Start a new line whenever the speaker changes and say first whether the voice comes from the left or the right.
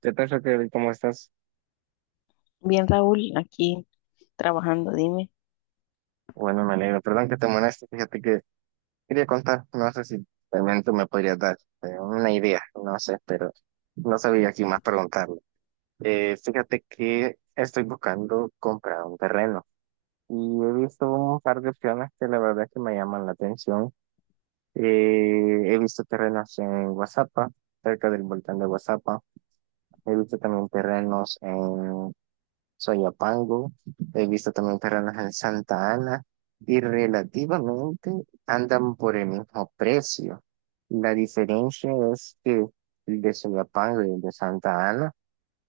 right: ¿Qué tal, Raquel? ¿Cómo estás?
left: Bien, Raúl, aquí trabajando, dime.
right: Bueno, me alegro. Perdón que te moleste. Fíjate que quería contar. No sé si también tú me podrías dar una idea. No sé, pero no sabía aquí más preguntarle. Fíjate que estoy buscando comprar un terreno y he visto un par de opciones que la verdad es que me llaman la atención. Eh, he visto terrenos en Guazapa, cerca del volcán de Guazapa. He visto también terrenos Soyapango, he visto también terrenos en Santa Ana y relativamente andan por el mismo precio. La diferencia es que el de Soyapango y el de Santa Ana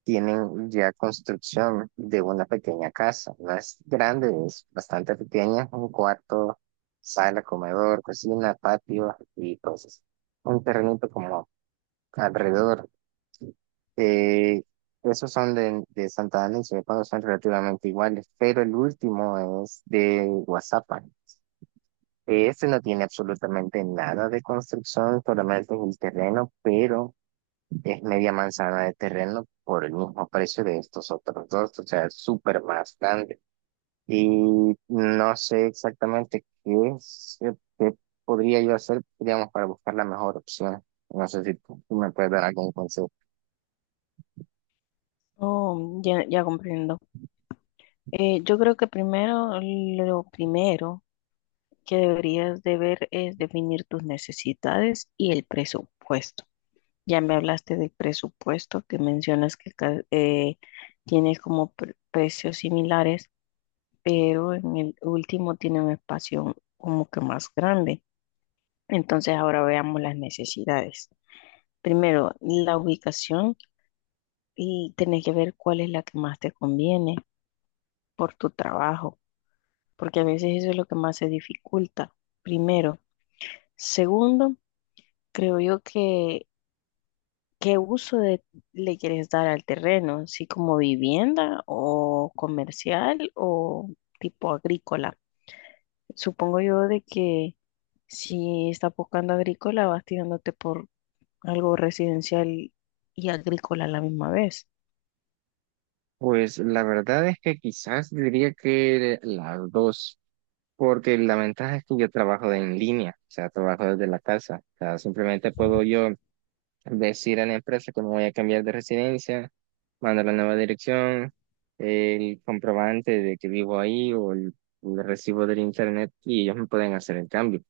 right: tienen ya construcción de una pequeña casa. No es grande, es bastante pequeña, un cuarto, sala, comedor, cocina, patio y cosas. Un terrenito como alrededor. Eh, esos son de Santa Ana y Soyapango son relativamente iguales, pero el último es de Guazapan. Este no tiene absolutamente nada de construcción, solamente es el terreno, pero es media manzana de terreno por el mismo precio de estos otros dos, o sea, es súper más grande. Y no sé exactamente qué es, qué podría yo hacer, digamos, para buscar la mejor opción. No sé si tú me puedes dar algún consejo.
left: Oh, ya, ya comprendo. Yo creo que primero, lo primero, que deberías de ver es definir tus necesidades y el presupuesto. Ya me hablaste del presupuesto que mencionas que tiene como precios similares, pero en el último tiene un espacio como que más grande. Entonces ahora veamos las necesidades. Primero, la ubicación y tenés que ver cuál es la que más te conviene por tu trabajo, porque a veces eso es lo que más se dificulta. Primero. Segundo, creo yo que ¿qué le quieres dar al terreno? ¿Sí como vivienda o comercial o tipo agrícola? Supongo yo de que si estás buscando agrícola vas tirándote por algo residencial y agrícola a la misma vez.
right: Pues la verdad es que quizás diría que las dos, porque la ventaja es que yo trabajo en línea, o sea, trabajo desde la casa, o sea, simplemente puedo yo decir a la empresa que me voy a cambiar de residencia, mandar la nueva dirección, el comprobante de que vivo ahí o el recibo del internet y ellos me pueden hacer el cambio.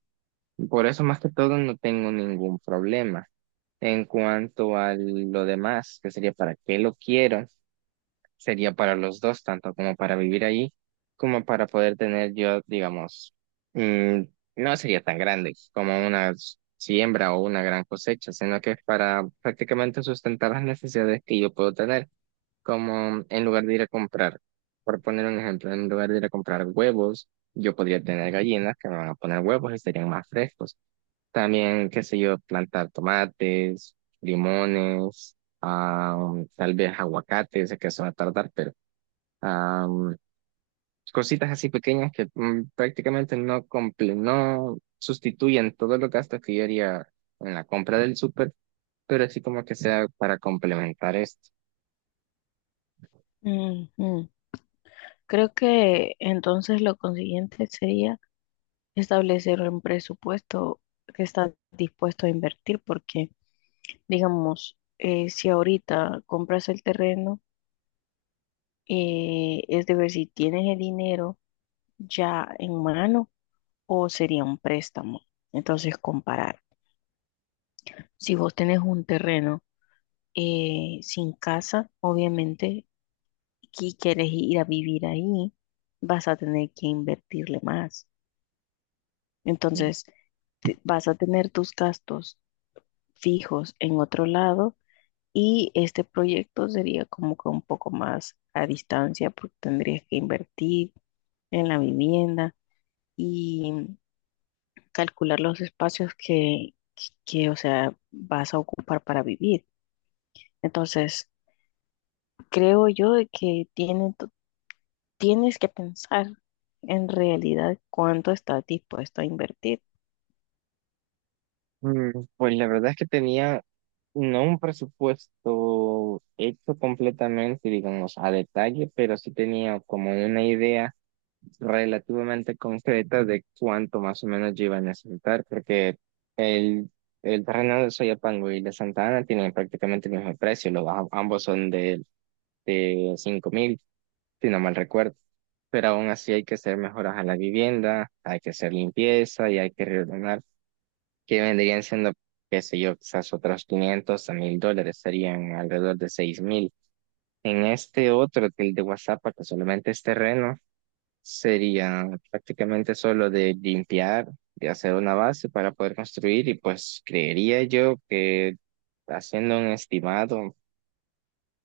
right: Por eso más que todo no tengo ningún problema. En cuanto a lo demás, que sería para qué lo quiero sería para los dos, tanto como para vivir ahí, como para poder tener yo, digamos, mm, no sería tan grande como una siembra o una gran cosecha, sino que es para prácticamente sustentar las necesidades que yo puedo tener, como en lugar de ir a comprar, por poner un ejemplo, en lugar de ir a comprar huevos, yo podría tener gallinas que me van a poner huevos y serían más frescos. También, qué sé yo, plantar tomates, limones, ah, tal vez aguacates, sé que eso va a tardar, pero am, cositas así pequeñas que prácticamente no, no sustituyen todos los gastos que yo haría en la compra del súper, pero así como que sea para complementar esto.
left: Ujú. Creo que entonces lo consiguiente sería establecer un presupuesto que estás dispuesto a invertir porque, digamos, si ahorita compras el terreno, es de ver si tienes el dinero ya en mano o sería un préstamo. Entonces, comparar. Si vos tenés un terreno sin casa, obviamente, y quieres ir a vivir ahí, vas a tener que invertirle más. Entonces, vas a tener tus gastos fijos en otro lado y este proyecto sería como que un poco más a distancia porque tendrías que invertir en la vivienda. Y calcular los espacios o sea, vas a ocupar para vivir. Entonces, creo yo de que tienes que pensar en realidad cuánto estás dispuesto a invertir.
right: Mm, Pues la verdad es que tenía no un presupuesto hecho completamente, digamos, a detalle, pero sí tenía como una idea relativamente concretas de cuánto más o menos yo iba a necesitar, porque el, el terreno de Soyapango y de Santa Ana tienen prácticamente el mismo precio, los, ambos son de 5.000, si no mal recuerdo. Pero aún así hay que hacer mejoras a la vivienda, hay que hacer limpieza y hay que reordenar, que vendrían siendo, qué sé yo, quizás otros 500 a 1.000 dólares, serían alrededor de 6.000. En este otro, que el de WhatsApp, que solamente es terreno, sería prácticamente solo de limpiar, de hacer una base para poder construir y pues creería yo que haciendo un estimado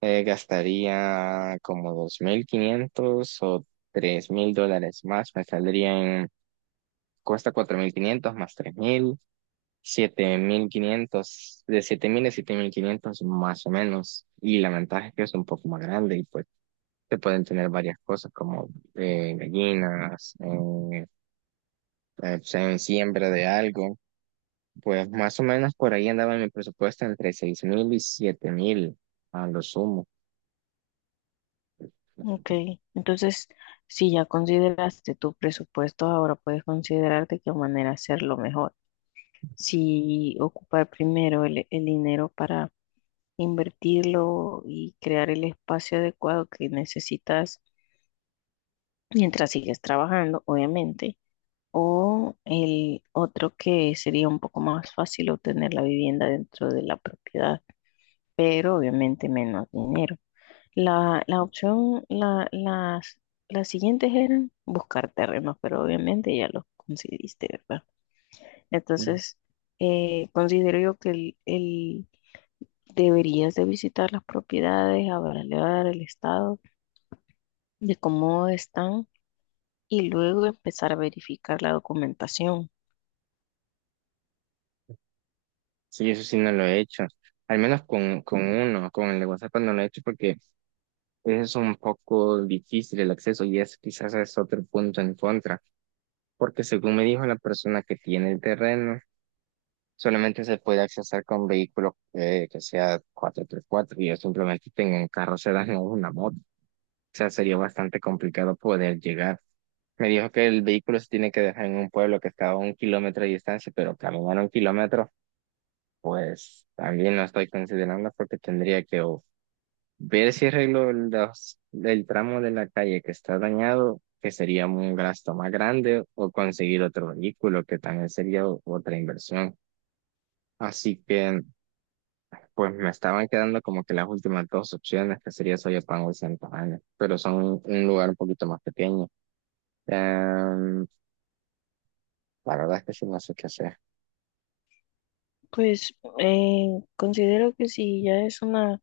right: gastaría como 2.500 o 3.000 dólares más, me saldrían, cuesta 4.500 más 3.000 7.500 de 7.000 a 7.500 más o menos. Y la ventaja es que es un poco más grande y pues se pueden tener varias cosas como gallinas, pues, en siembra de algo. Pues más o menos por ahí andaba mi presupuesto entre 6.000 y 7.000 a lo sumo.
left: Ok, entonces, si ya consideraste tu presupuesto, ahora puedes considerar de qué manera hacerlo mejor. Si ocupar primero el dinero para invertirlo y crear el espacio adecuado que necesitas mientras sigues trabajando, obviamente. O el otro que sería un poco más fácil obtener la vivienda dentro de la propiedad, pero obviamente menos dinero. La opción, las siguientes eran buscar terrenos, pero obviamente ya los conseguiste, ¿verdad?
right: Mm.
left: Entonces, considero yo que deberías de visitar las propiedades, evaluar el estado de cómo están y luego empezar a verificar la documentación.
right: Sí, eso sí no lo he hecho. Al menos con uno, con el de WhatsApp no lo he hecho porque es un poco difícil el acceso y es quizás es otro punto en contra. Porque según me dijo la persona que tiene el terreno, solamente se puede accesar con vehículos que sea cuatro x 4 y yo simplemente tengo un carro sedán o una moto. O sea, sería bastante complicado poder llegar. Me dijo que el vehículo se tiene que dejar en un pueblo que está a 1 km de distancia, pero caminar 1 km, pues también lo estoy considerando porque tendría que o ver si arreglo el tramo de la calle que está dañado, que sería un gasto más grande, o conseguir otro vehículo, que también sería otra inversión. Así que, pues me estaban quedando como que las últimas dos opciones, que sería Soyapango y Santa Ana, pero son un lugar un poquito más pequeño. Em, la verdad es que sí no sé qué hacer.
left: Pues eh, considero que si ya es una,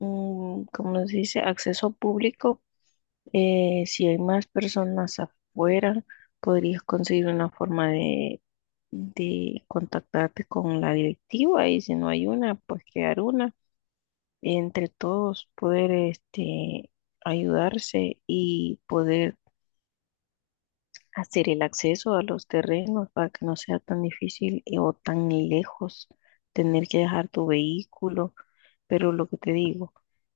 left: mm, como se dice, acceso público, si hay más personas afuera, podrías conseguir una forma de contactarte con la directiva y si no hay una, pues crear una. Entre todos poder este, ayudarse y poder hacer el acceso a los terrenos para que no sea tan difícil o tan lejos tener que dejar tu vehículo. Pero lo que te digo,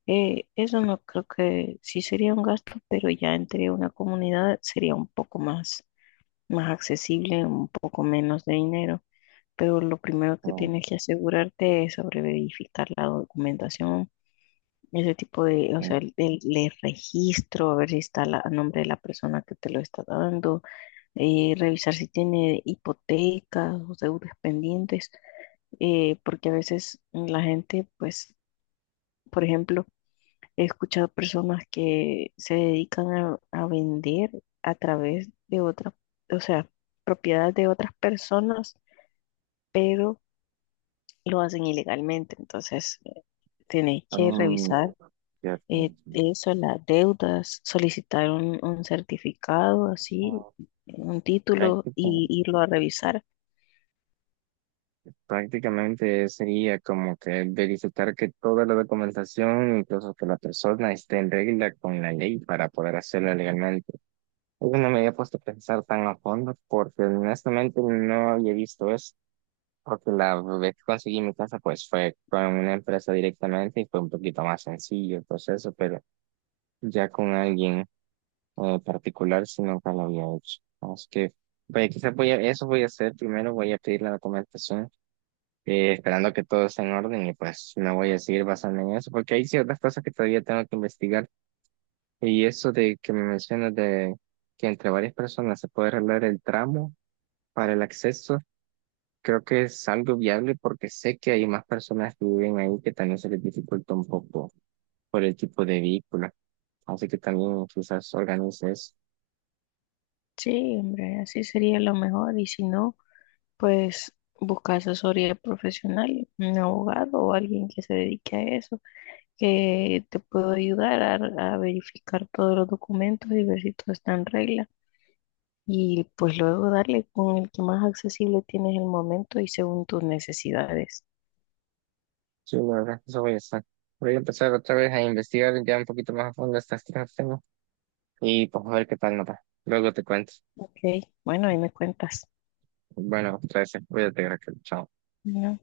left: eso no creo que sí sería un gasto, pero ya entre una comunidad sería un poco más, más accesible, un poco menos de dinero. Pero lo primero que
right: No.
left: tienes que asegurarte es sobre verificar la documentación, ese tipo de, o sea,
right: Oh,
left: el registro, a ver si está a nombre de la persona que te lo está dando, revisar si tiene hipotecas o deudas pendientes, porque a veces la gente, pues, por ejemplo, he escuchado personas que se dedican a vender a través de otras, o sea, propiedades de otras personas, pero lo hacen ilegalmente. Entonces, tenéis que revisar
right: ya te entiendo.
left: eso, las deudas, solicitar un certificado,
right: O
left: así,
right: sea,
left: un título
right: práctica-
left: y irlo a revisar.
right: prácticamente sería como que verificar que toda la documentación, incluso que la persona esté en regla con la ley para poder hacerlo legalmente. Yo no me había puesto a pensar tan a fondo porque honestamente no había visto eso. Porque la vez que conseguí mi casa, pues fue con una empresa directamente y fue un poquito más sencillo el proceso, pero ya con alguien. Particular, si nunca lo había hecho. Así que, vaya, quizás voy a, eso voy a hacer primero, voy a pedir la documentación, esperando que todo esté en orden y pues me voy a seguir basando en eso, porque hay ciertas cosas que todavía tengo que investigar y eso de que me mencionas de que entre varias personas se puede arreglar el tramo para el acceso. Creo que es algo viable porque sé que hay más personas que viven ahí que también se les dificulta un poco por el tipo de vehículo. Así que también quizás organices.
left: Sí, hombre, así sería lo mejor. Y si no, pues buscas asesoría profesional, un abogado o alguien que se dedique a eso, que te pueda ayudar a verificar todos los documentos y ver si todo está en regla. Y pues luego darle con el que más accesible tienes el momento y según tus necesidades.
right: Sí, la verdad eso voy a estar. Voy a empezar otra vez a investigar ya un poquito más a fondo estas tres tengo y pues a ver qué tal nota. Luego te cuento.
left: Ok, bueno, ahí me cuentas.
right: Bueno, 13. Cuídate, Raquel. Chao.
left: Bueno.